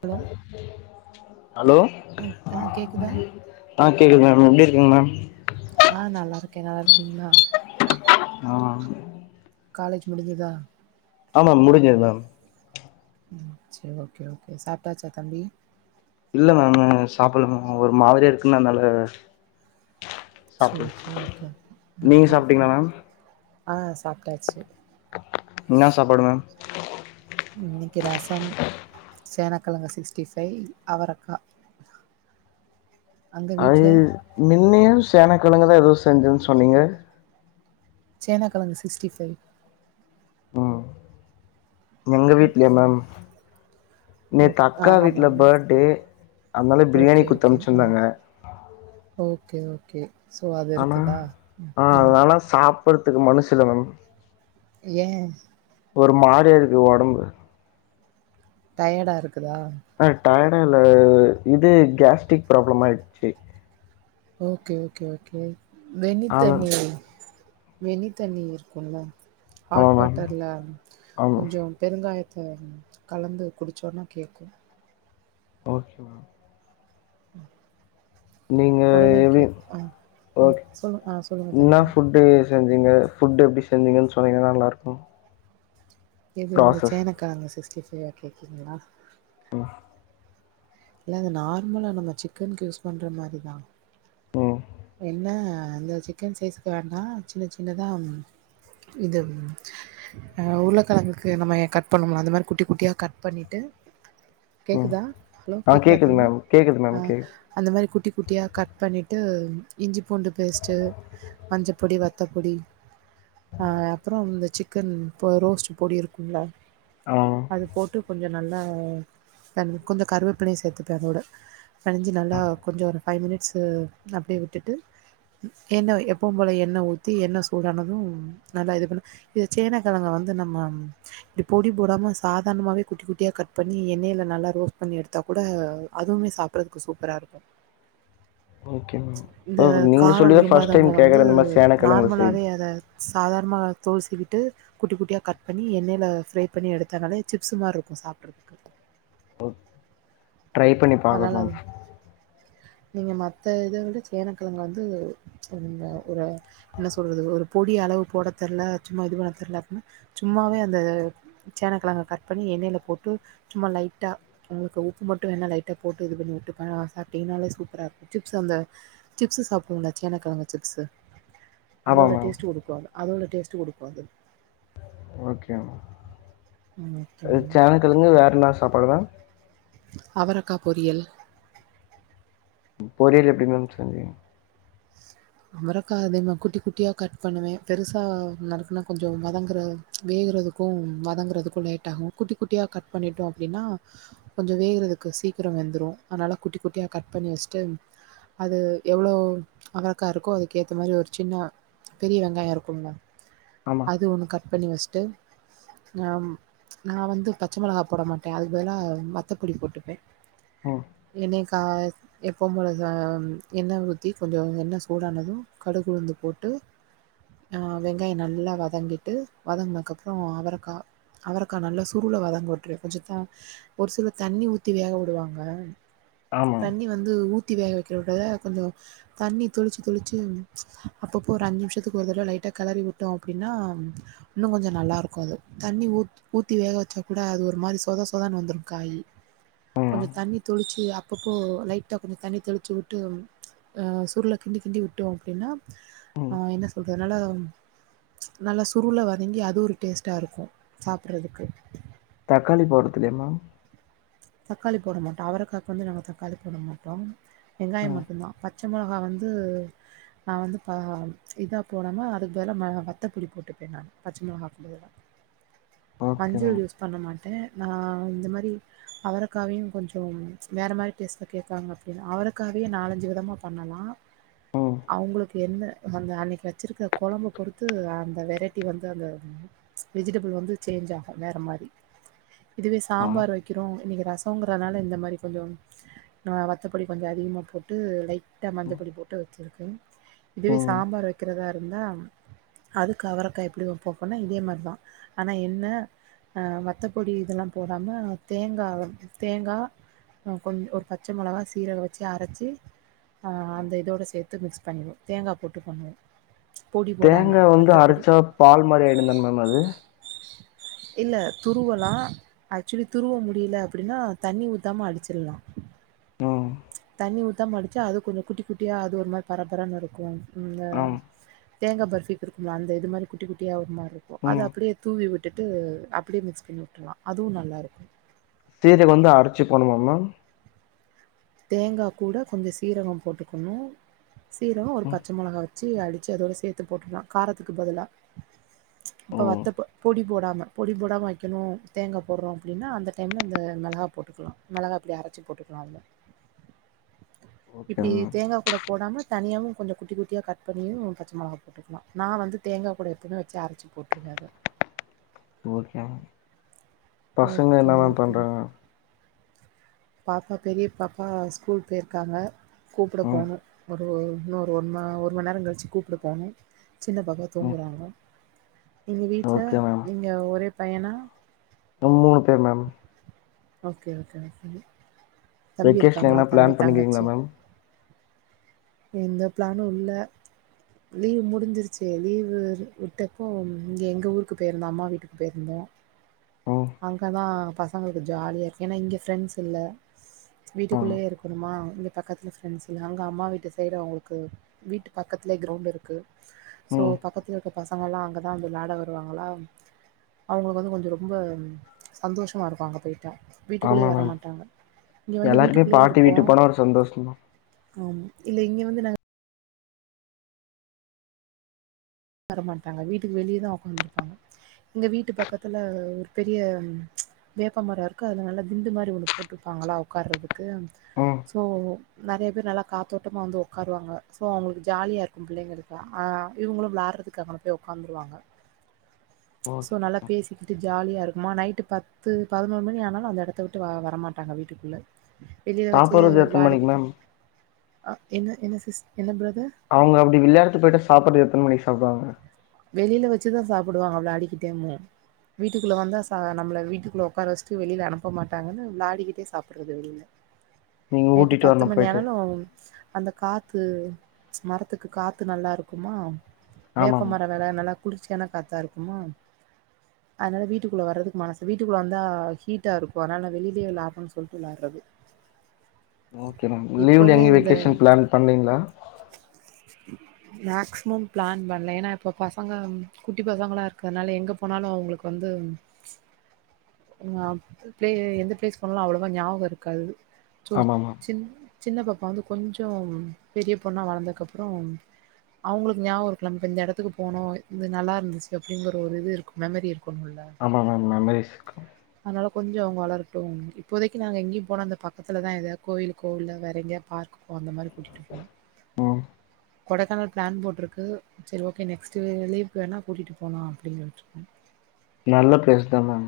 Hello hello ஆ ஆ கேக்குதா ஆ கேக்து மேம் எங்க இருக்கிங்க மேம் ஆ நல்லா இருக்கே நல்லா இருக்கீங்களா ஆ காலேஜ் முடிஞ்சுதா ஆமா முடிஞ்சுது மேம் சரி ஓகே ஓகே சாப்ட்டாச்சா தம்பி இல்ல மேம் சாப்பிடல மேம் ஒரு மாதிரா இருக்குன்னா அதனால சாப்பல்ல சேரி சேரி ஓகே நீங்க ஓகே கே சாப்ட்டீங்களா மேம் ஆ சாப்ட்டாச்சு என்ன சாப்பாடு மேம் இன்னைக்கு ரசம் சேனாக்கிழங்கு சிக்ஸ்டி ஃபைவ் அவரக்கா அங்க அது வீட்ல முழுமையான சேனக்கிழங்கு தா எதவு செஞ்சன்னு சொன்னீங்க சேன கிழங்கு சிக்ஸ்டி ஃபை ம் எங்க வீட்லயா மேம் ஓ நேத்து ஆ அக்கா ஆமா வீட்ல பர்த்டே அதனால ஓகே பிரியாணி ஓகே ஆ குத்தமிச்சுருந்தாங்க ஓகே ஓகே சோ அது இருக்குதா ம் ஆ சாப்புட்றதுக்கு மனுசுல்ல மேம் ஏன் ஒரு மாரியா இருக்கு ஒடம்பு டயர்டா இருக்குதா ஆ டயர்டா இல்ல இது கேஸ்ட்ரிக் ப்ராப்ளம் ஆயிட்ச்சு ஓகே ஓகே ஓகே வெந்நீ ஆ மேம் தண்ணி வெந்நீ தண்ணி இருக்கும்ல ஆமா ஹாட் மேம் வாட்டர்ல ஆமா கொஞ்சோம் பெருங்காயத்த கலந்து குடிச்சோன்னா கேக்கும் ஓகே மேம் ம் நீங்க ஒடனே எப்டி கேக் ஆ ம் சொல்லு ஆ சொல்லுங்க தோழி செஞ்சிங்க ஃபுட் எப்டி செஞ்சீங்கன்னு சொன்னீங்கன்னா நல்லா இருக்கும் இது வந்து சேனக்கழங்க சிக்ஸ்டி ஃபைவா கேக்குறீங்களா [unintelligible] இல்ல அது நார்மலா நம்ம சிக்கனுக்கு யூஸ் பண்ற மாரிதா ம் இல்ல இந்த சிக்கன் சைஸ்க்கு வேண்டா சின்ன சின்னதா இது அ உருளக்கழங்குக்கு நம்ம ஏ கட் பண்ணோம்லா அந்த மாரி குட்டி குட்டியா கட் பண்ணிட்டு ம் கேக்குதா ஹலோ ஆ கேக்குதா கேக்குது தம்பி மேம் கேக்குது மேம் ஆ கேக்குது அந்த மாரி குட்டி குட்டியா கட் பண்ணிட்டு இஞ்சி பூண்டு பேஸ்ட்டு மஞ்சப்பொடி வத்தப்பொடி அ அப்புறோம் இந்த சிக்கன் இப்ப ரோஸ்ட்டு பொடி இருக்கும்ல்ல ஆ அது போட்டு கொஞ்சோ நல்லா அண் கொஞ்சோ கருவேப்பிலையு சேத்துப்பேன் அதோட பெனஞ்சி நல்லா கொஞ்சோ ஒரு ஃபை மினிட்ஸு அப்டியே விட்டுட்டு எண்ணெ எப்பவு போல எண்ணெ ஊத்தி எண்ணெ சூடானதும் நல்லா இது பண்ணு இது சேனக்கழங்க வந்து நம்ம ம் இப்டி பொடி போடாம சாதாரணமாவே குட்டி குட்டியா கட் பண்ணி எண்ணெயில நல்லா ரோஸ்ட் பண்ணி எடுத்தா கூட அதுவுமே சாப் ப்புட்றதுக்கு சூப்பரா இருக்கும் ஓகே மேம் இந்த ஓ நீங்க காரோ சொல்லிதா ஃபர்ஸ்ட் டைம் விரும்பாதவங்க வந்து கேக்குற இந்த மாரி சேனக்கெழங்கு செய் நார்மலாவே அத சாதாரணமா தோல் சீவிட்டு குட்டி குட்டியா கட் பண்ணி எண்ணை ல ஃப்ரை பண்ணி எடுத்தானாலே சிப்ஸ் மார்ருக்கோ சாப்புட்றதுக்கு ஓ [unintelligible] நீங்க மத்த இத விட சேனக்கழங்க வந்து ஒரு ம ஒரு என்ன சொல்றது ஒரு பொடி அளவு போட தெர்ல சும்மா இது பண்ண தெர்ல அப்புட்ன்னா சும்மாவே அந்த சேனக்கழங்க கட் பண்ணி எண்ணெய் ல போட்டு சும்மா லைட்டா உங்களுக்கு உப்பு மட்டும் வேண் னா லைட் ட்ட போட்டு இது பண்ணி உட்டுப்பே அ சப்ட்டீங்னாலே சூப்பரா இருக்கோ சிப்ஸ் அந்த சிப்ஸு சாப்ட்வோ ல்ல சேனக்கழங்கு சிப்ஸு ஆமா அதோட மேம் டேஸ்ட்டு குடுக்கோ அது அதோட டேஸ்ட்டு குடுக்ககோ அது ஓகே மேம் ம் இது ஓகேங்க சேனக்கழுங்கு வேற என்ன சாப்பாடு மேம் அவரக்கா பொரியல் ம் பொரியல் எப்டி மேம் சொஞ்சிங் [inaudible] மரக்கா அதிம குட்டி குட்டியா கட் பண்ணுவே பெருசா நருக்குனா கொஞ்சோ வதங்குற வேகறதுக்கு வதங்குறதுக்கு லேட் ஆகு குட்டி குட்டியா கட் பண்ணிட்டோ அப்டின்னா கொஞ்சோ வேகறதுக்கு சீக்கிரோ வெந்துரு அதனால குட்டி குட்டியா கட் பண்ணி வச்ட்டு அது எவ்ளோ அவரக்கா இருக்கோ அதுக்கேத்த மாரி ஒரு சின்ன பெரிய வெங்காயோ இருக்குலா ஆமா அது ஒண்ணு கட் பண்ணி வச்ட்டு ஆம் நா வந்து பச்சை மொளகா போட மாட்டே அதுக்கு பதுலா வத்தப்பொடி போட்டுப்ப ஓ என்னைக்கா எப்பம் போல தா எண்ண ஊத்தி கொஞ்சோ என்ன சூடானது கடுகுளுந்து போட்டு ஆ வெங்காயோ நல்லா வதங்கிட்டு வதங்கனதுக்கு அப்றோ அவரக்கா அவரக்கா நல்லா சுருள வதங்க உட்டுரு கொஞ்ச தா ஒரு சில தண்ணி ஊத்தி வேக வுடுவாங்க ஆமா தண்ணி வந்து ஊத்தி வேக வக்கிற விட கொஞ்சோ தண்ணி தொளிச்சு தொளிச்சு அப்பப்போ ஒரு அஞ்சு நிமிஷத்துக்கு ஒரு தடவ லைட்டா களறி விட்டோ அப்டின்னா இன்னு கொஞ்சோ நல்லா இருக்கு அது தண்ணி ஊத் ஊத்தி வேக வச்சா கூட அது ஒரு மாறி சொதா சொதான்னு வந்துரு காய் கொஞ்ச ம் தண்ணி தொளிச்சு அப்பப்போ லைட்டா கொஞ்ச தண்ணி தெளிச்சு உட்டு அ சுருள கிண்டி கிண்டி விட்டோ அப்டின்னா ம் என்ன சொல்றது நல்லா நல்ல சுருள வதங்கி அது ஒரு டேஸ்ட்டா இருக்கு சாப்புறதுக்கு தக்காளி போடதுலையமா தக்காளி போட மாட்டோ அவரைக்காக்கு வந்து நாங்க தக்காளி போட மாட்டோம் வெங்காயம் ம் மட்டு தா பச்ச மொளகா வந்து நா வந்து பா இதா போடாம அதுக்கு பதுலா வத்த புளி போட்டுப்ப நானு பச்ச மொளகாக்கு பதுலா ஓகே மேம் மஞ்சள் யூஸ் பண்ண மாட்ட நா இந்த மாறி அவரக்காவையு கொஞ்சோ வேற மாறி டேஸ்ட்டு கேக்காங்க அப்டின்னா அவரக்காவே நாலஞ்சு விதமா பண்ணலா ம் அவங்களுக்கு என்ன அந்த அன்னைக்குவச்சுருக்கற கொழம்ப பொறுத்து அந்த வெரைட்டி வந்து அந்த வெஜிடபிள் வந்து சேஞ்ச் ஆகு வேற மாரி இதுவே ஆ சாம்பார் வைக் வைக்கிறோ இன்னைக்கி ரசங்கறதுனால இந்த மாறி சொல்லுவாங் நா வத்தப்பொடி கொஞ்சோ அதிகமா போட்டு லைட்டா மஞ்ச பொடி போட்டு வச்சிருக்கோ இதுவே ம் சாம்பார் வைக்கிறதா இருந்தா அதுக்கு அவரக்கா எப்டி வப்போ அப்டினா இதே மாரிதா ஆனா என்ன ஆ வத்தப்பொடி இதெல்லா போடாம தேங்கா வந் தேங்காய் கொஞ் ஒரு பச்ச மொளகா சீரக வச்சு அரச்சி ஆ அந்த இதோடு சேத்து மிக்ஸ் பண்ணிர்வோ தேங்கா போட்டு பண்வோ தேங்கா வந்து அரைச்சா பால் மாரி ஆயிடுந்தான மேம் அது இல்ல துருவலா ஆக்சுலி துருவ முடியல அப்டின்னா தண்ணி ஊத்தாம அடிச்சிட்லா ம் தண்ணி ஊத்தாம அடிச்சா அது கொஞ்சோ குட்டி குட்டியா அது ஒரு மாறி பரபர இருக்கு ம்அ ஆம் தேங்கா பஃர்பிக்கு இருக்கும்ல அந்த இது மாறி குட்டியா குட்டியா ஒரு மாறி இருக்கு அது ம் அப்டே தூவி விட்டுட்டு அப்டியே மிக்ஸ் பண்ணி விட்டுர்லா அதுவு நல்லாருக்கு சீவி வந்து அரச்சு போட்னுமா மேம் தேங்கா கூட கொஞ்ச சீரகோ போட்டுக்கணு சீரகோ ஒரு ம் பச்ச மொளகா ச்சு அடிச்சு அதோட சேத்து போட்டுலா காரத்துக்கு பதிலா ஓ இப்ப வத்த பொ பொடி போடாம பொடி போடாம வைக்கணு தேங்கா போடுறோ அப்டின்னா அந்த டைம்ல இந்த மொளகா போட்டுக்கலா மொளகா பொடி அரச்சி போட்டுக்கலா அதுல ஓகே இப்டி மேம் தேங்காய் கூட போடாம தனியாவு கொஞ்சோ குட்டி குட்டியா கட் பண்ணியு பச்ச மொளகா போ ட்டுக்கலா நா வந்து தேங்கா கூட எப்பவுமே வச்சு அரச்சி போட்டுருவே அத ஓஹோ மே பசங்கள் என்ன ஓகேங்க மேம் ஓகேங்க பண்றாங்க பாப்பா பெரிய பாப்பா ஸ்கூல் போய்ருக்காங்க கூப்பட ம் போணு ஒரு இன்னொரு ஒ ஒரு மண் நேரம் கழிச்சு கூப்ட போணு சின்ன பாப்பா ம் தூங்குறாங்க நீங்க வீட்ல ஓகே நீங்க ஒரே பையனா ம் மூணு பேரு மேம் ஓகே ஓகே ஓகே தம்பி வெக்கேஷன் இருக்காங்களா எங்கனா தம்பி பிளான் பண்ணிக்கிறீங்களா தங்கச்சி மேம் எந்த பிளானு இல்ல லீவு முடிஞ்சிருச்சு லீவு விட்டப்போ இங் எங்க ஊருக்கு போயிருந்தோ அம்மா வீட்டுக்கு போயிருந்தோ ம் அங்கதா பசங்களுக்கு ஜாலியாருக்கு ஏன்னா இங்க ஃப்ரெண்ட்ஸ் இல்ல ம் வீட்டுக்குள்ளயே இருக்கணுமா இங்க பக்கத்தில ஃப்ரெண்ட்ஸ் இல்ல அங்கே அம்மா வீட்டு சைடு அவங்களுக்கு வீட்டு பக்கதுலே கிரௌண்டு இருக்கு சோ ம் பக்கத்துலருக்க பசங்களா அங்கதா வந்து விளாட வருவாங்களா அவுங்களுக்கு வந்து கொஞ்சோ ரொம்ப சந்தோஷமாருக்கு அங்க போயிட்டா வீட்டுக்குள்ளே ஆமா மேம் வரமாட்டாங்க இங்க வந்து எல்லாருக்குமே வீட்டுக்குளே பாட்டி இருக்கோ வீட்டுக்கு போனா ஒரு சந்தோஷம் மேம் அ இல்ல இங்க வந்து நாங் வரமாட்டாங்க வீட்டுக்கு வெளியதா உக்காந்துருப்பாங்க எங்க வீட்டு பக்கத்துல ஒரு பெரிய வேப்பமரோருக்கு அதுல நல்லா திண்டு மாரி ஒண்ணு போட்ருப்பாங்களா உக்கார்றதுக்கு ம் சோ நெறைய பேர் நல்லா காத்தோட்டமா வந்து உக்காருவாங்க சோ அவுங்குளுக்கு ஜாலியாருக்கு பிள்ளங்களுக்குலா அ இவுங்குளு விளா அதுக்காக அங்க போய் உக்காந்துருவாங்க ஓ சோ நல்லா பேசிக்கிட்டு ஜாலியாருக்குமா நைட்டு பத்து பதினோரு மணி ஆனாலு அந்த எடத்த விட்டு வ வரமாட்டாங்க வீட்டுக்குள்ள வெளில வச்சு சாப்புட்றது எத்தன மணிக்கு விளாடிகிட்டு மேம் அ என்ன என்ன சிஸ் என்ன ப்ரதர் அவுங்க அப்பிடி விளாடித்து போய்ட்டா சாப்புறது எத்தன மணிக்கு சாப்டுவாங்க வெளில வச்சுதா சாப்புடுவாங்க விளாடிக்கிட்டேமு வீட்டுக்குள்ள வந்தா சா நம்மள வீட்டுக்குள்ள உக்கார வச்டு வெளில அனுப்ப மாட்டாங்கன்னு விளாடிகிட்டே சாப்புறது வெளில நீங்க நைட்டு ஊட்டிட்டு பத்து வரணு மணி போயிட்டு ஆனாலும் அந்த காத்து மரத்துக்கு காத்து நல்லாருக்குமா ஆமா ஆமா வேப்பமரம் வேற நல்லா குளிர்ச்சியான காத்தாருக்குமா அதனால வீட்டுக்குள்ள வர்றதுக்கு மனசு வீட்டுக்குள்ள வந்தா ஹீட்டாருக்கும் அதனால வெளிலே விளாடறோம் சொல்ட்டு விளாட்றது ஓகே மேம் லீவ்ல எங்கேயு இந்த வெக்கேஷன் ப்ளான் பண்ணீங்களா மேக்சிமம் ப்ளான் பண் ல ஏனா இப்ப பசங்க குட்டி பசங்களாருக்கிறதுனால எங்க போனாலு அவுங்குளுக்கு வந்து ஒ பிளே எந்த பிளேஸ் போனாலு அவ்வளவா ஞாபகோருக்காது சோ ஆமா மேம் சின் சின்ன பாப்பா வந்து கொஞ்சோம் பெரிய பொண்ணா வளர்ந்தக்கப்பறம் அவுங்குளுக்கு ஞாபகம் லாம் நம்ம இந்த எடத்துக்கு போனோ இது நல்லாருந்துச்சு அப்பிடிங்ற ஒரு இது இருக்கு மெமரி இருக்கும்ல்ல ஆமா மேம் மெமரீஸ்ஸுக்கு அதனால கொஞ்சோ அவுங்க வளரட்டும் இப்போதைக்கி நாங்க எங்கியும் போனா அந்த பக்கத்துல தான் எதாது கோயில் கோவில்ல வேற எங்கயாது பார்க் கோ அந்த மாரி கூட்டிட்டு போவோம் ம் கொடைக்கானல் ப்ளான் போட்ருக்கு சரி ஓக்கே நெக்ஸ்ட்டு லீவுக்கு வேணா கூட்டிட்டு போலா அப்பிடிங்கிறட்டு நல்ல ப்ளேஸ் தா மேம்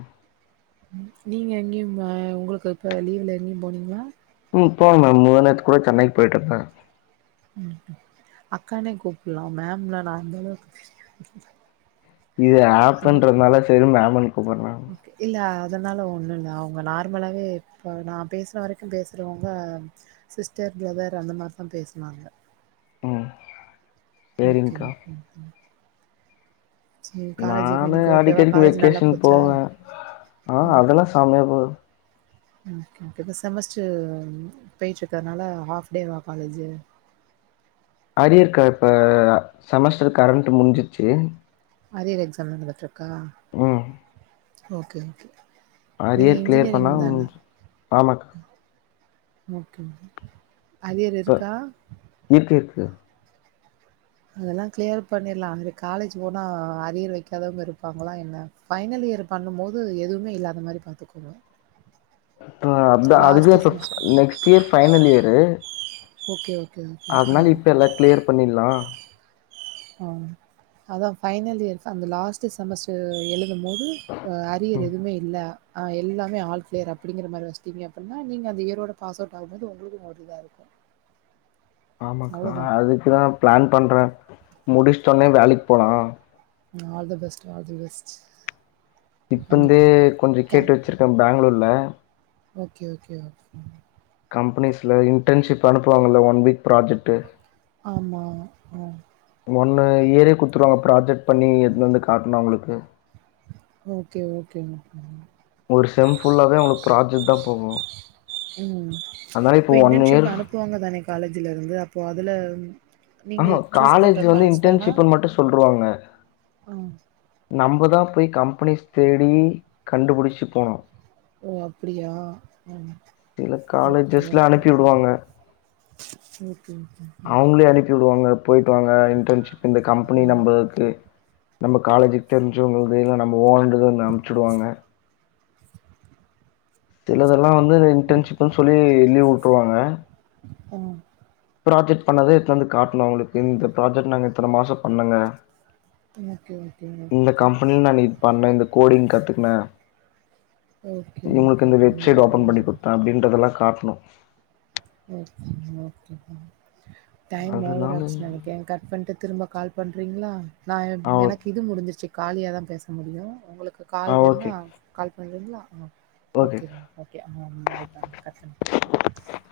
நீங்க எங்கியு ஆ ப உங்குளுக்கு இப்ப லீவ்ல எங்கியும் போனீங்ளா ம் போன மேம் முந்தா நேத்து கூட சென்னைக்கு போயிட்டு வந்தே அக்கானே கூப்புல்லா மேம்லா நா அந்தளவுக்கு பெரியாள்ளே இது ஏப்புன்றதுனால சரின்னு மேம்முன்னு கூப்புட்றே இல்ல அதனால ஒன்னுல்ல அவுங்க நார்மலாவே இப்ப நா பேசுற வரைக்கு பேசுறவுங்க சிஸ்டர் ப்ரதர் அந்த மார்தான பேசுனாங்க ம் ஓக்கே சரிங்க்கா ஓக்கே எப்டி நானு இன்னைக்கு ஓகேவா அடிக்கடிக்கு காலேஜ் நல்லா வெக்கேஷன் போச்சா போவே அ அதெலா செம்மையா போ ஓக்கே ஓக்கே இப்ப செமஸ்டரு பேயிட்ருக்றதுனால ஹாஃப்டேவா காலேஜி அரியர்க்கா இப்ப செமஸ்ட்ரு கரண்ட்டு முடிஞ்சுருச்சி அரியர் எக்ஸாம் நடந்துட்ருக்கா ம் ஓக்கே ஓக்கே நீங்க அரியர் கிளியர் பண்ணா இன்ஜினியரிங்ந்தான முடிஞ்சு. ஆமாக்கா ஓக்கே அரியர் இப்ப இருக்கா இருக்கு இருக்கு அதெலா க்ளியர் பண்ணிருலார அங்க காலேஜ் போனா அரியர் வைக்காதவங்க இருப்பாங்களா என்ன ஃபைனலியர் பண்ணும்போது எதுவுமே இல்லாத மாதிரி பாத்துக்கோங்க இப்ப அதா அதுதா லாஸ்ட்டு இப்ப semester next year final year okay okay okay அதனால இப்ப எல்லா கிளியர் பண்ணிடலா ஆ அதா ஃபைனல் இயர் அந்த லாஸ்ட்டு செமஸ்டர் எழுதும் போது அரியர் எதுவுமே இல்லை ஆ எல்லாமே ஆல் கிளியர் அப்படிங்க மாதிரி வச்சிட்டீங்க அப்படின்னா நீங்க அந்த இயரோட பாஸ் அவுட் ஆகும்பது உங்களுக்கு ஒரு இதா இருக்கு ஆமாக்கா அவ்ளோதா அதுக்குதா பிளான் பண்றே முடிச்சுட்டு ஒடனே வேலைக்கு போலா ஆல்த பெஸ்ட் ஆல்த பெஸ்ட் இப்போந்தே கண்டிப்பா கொஞ்சு கேட்டு வச்சிருக்கே பெங்களூரில்ல ஓக்கே ஓக்கே ஓக்கே கம்பெனிஸில் இன்டன்ஷிப் அனுப்புவாங்கில்ல இ ஒன் வீக் ப்ராஜெக்டு ஆமா ஆ ஒன்னு ஏரியா குடுத்துடுவாங்க ப்ராஜெக்ட் பண்ணி எடுத்துனு வந்து காட்டனுவங்களுக்கு உங்களுக்கு ஓக்கே ஓக்கேங்க ஒரு செம் புஃல்லாவே அவங்களுக்கு ப்ராஜெக்ட் தா போகு ம் அதனால இப்ப இப்போ ஒன் இன்டன்ஷிப் இயர் அனுப்புவாங்க தானே காலேஜ்ல இருந்து அப்போ அதுல ஆ நீங்க ஆ சூஸ் காலேஜ் பண்ற வந்து தானா? இன்டென்ஷிப் மட்டு சொல்ருவாங்க ஆ நம்ம தா போய் கம்பெனிஸ் தேடி கண்டுபிடிச்சி போனும் ஓ அப்படியா சில ஓக்கே காலேஜஸ்ல அனுப்பி ஓக்கே விடுவாங்க ஓக்கே அவங்களே அனுப்பி விடுவாங்க போயிடுவாங்க இன்டன்ஷிப்பு இந்த ஆ கம்பெனி நம்மளுக்கு நம்ம காலேஜுக்கு தெரிஞ்சவங்கள்து இல்லை நம்ம ஓன்றுத அனுப்பச்சிவிடுவாங்க சிலதெல்லாம வந்து இன்டன்ஷிப்ன்னு சொல்லி லீவ் விட்டுருவாங்க ஆ ப்ராஜெக்ட் பண்ணது எத்துனுவந்து காட்டணு அவங்களுக்கு இந்த ப்ராஜெக்ட் நாங்க இத்தன மாசோ பண்ணோங்க ஓகே ஓகே இந்த ஓகே. கம்பெனில நா இது பண்ணே இந்த கோடிங் கத்துக்கனே ஓக்கே ஓக்கே இந்த வெப்சைட் ஓபன் பண்ணி குத்த அப்டின்றதல்லா காட்ணு ஓகேங்க ஓகேங்க டைம் ஓவரா அதனால ஆச்சு நெனைக் கேங் கட் பண்ட்டு திரும்ப கால் பண்றீங்ளா நா எ ஆ ஓகே. எனக்கு இது முடிஞ்சிருச்சு காலியாதா பேச முடியு உங்களுக்கு ஆ கால் வேணுனா ஓகே. கால் பண்றிங்ளா அ ஓகே மா ஓகே அ பாய் பா கட் பண்ணிரு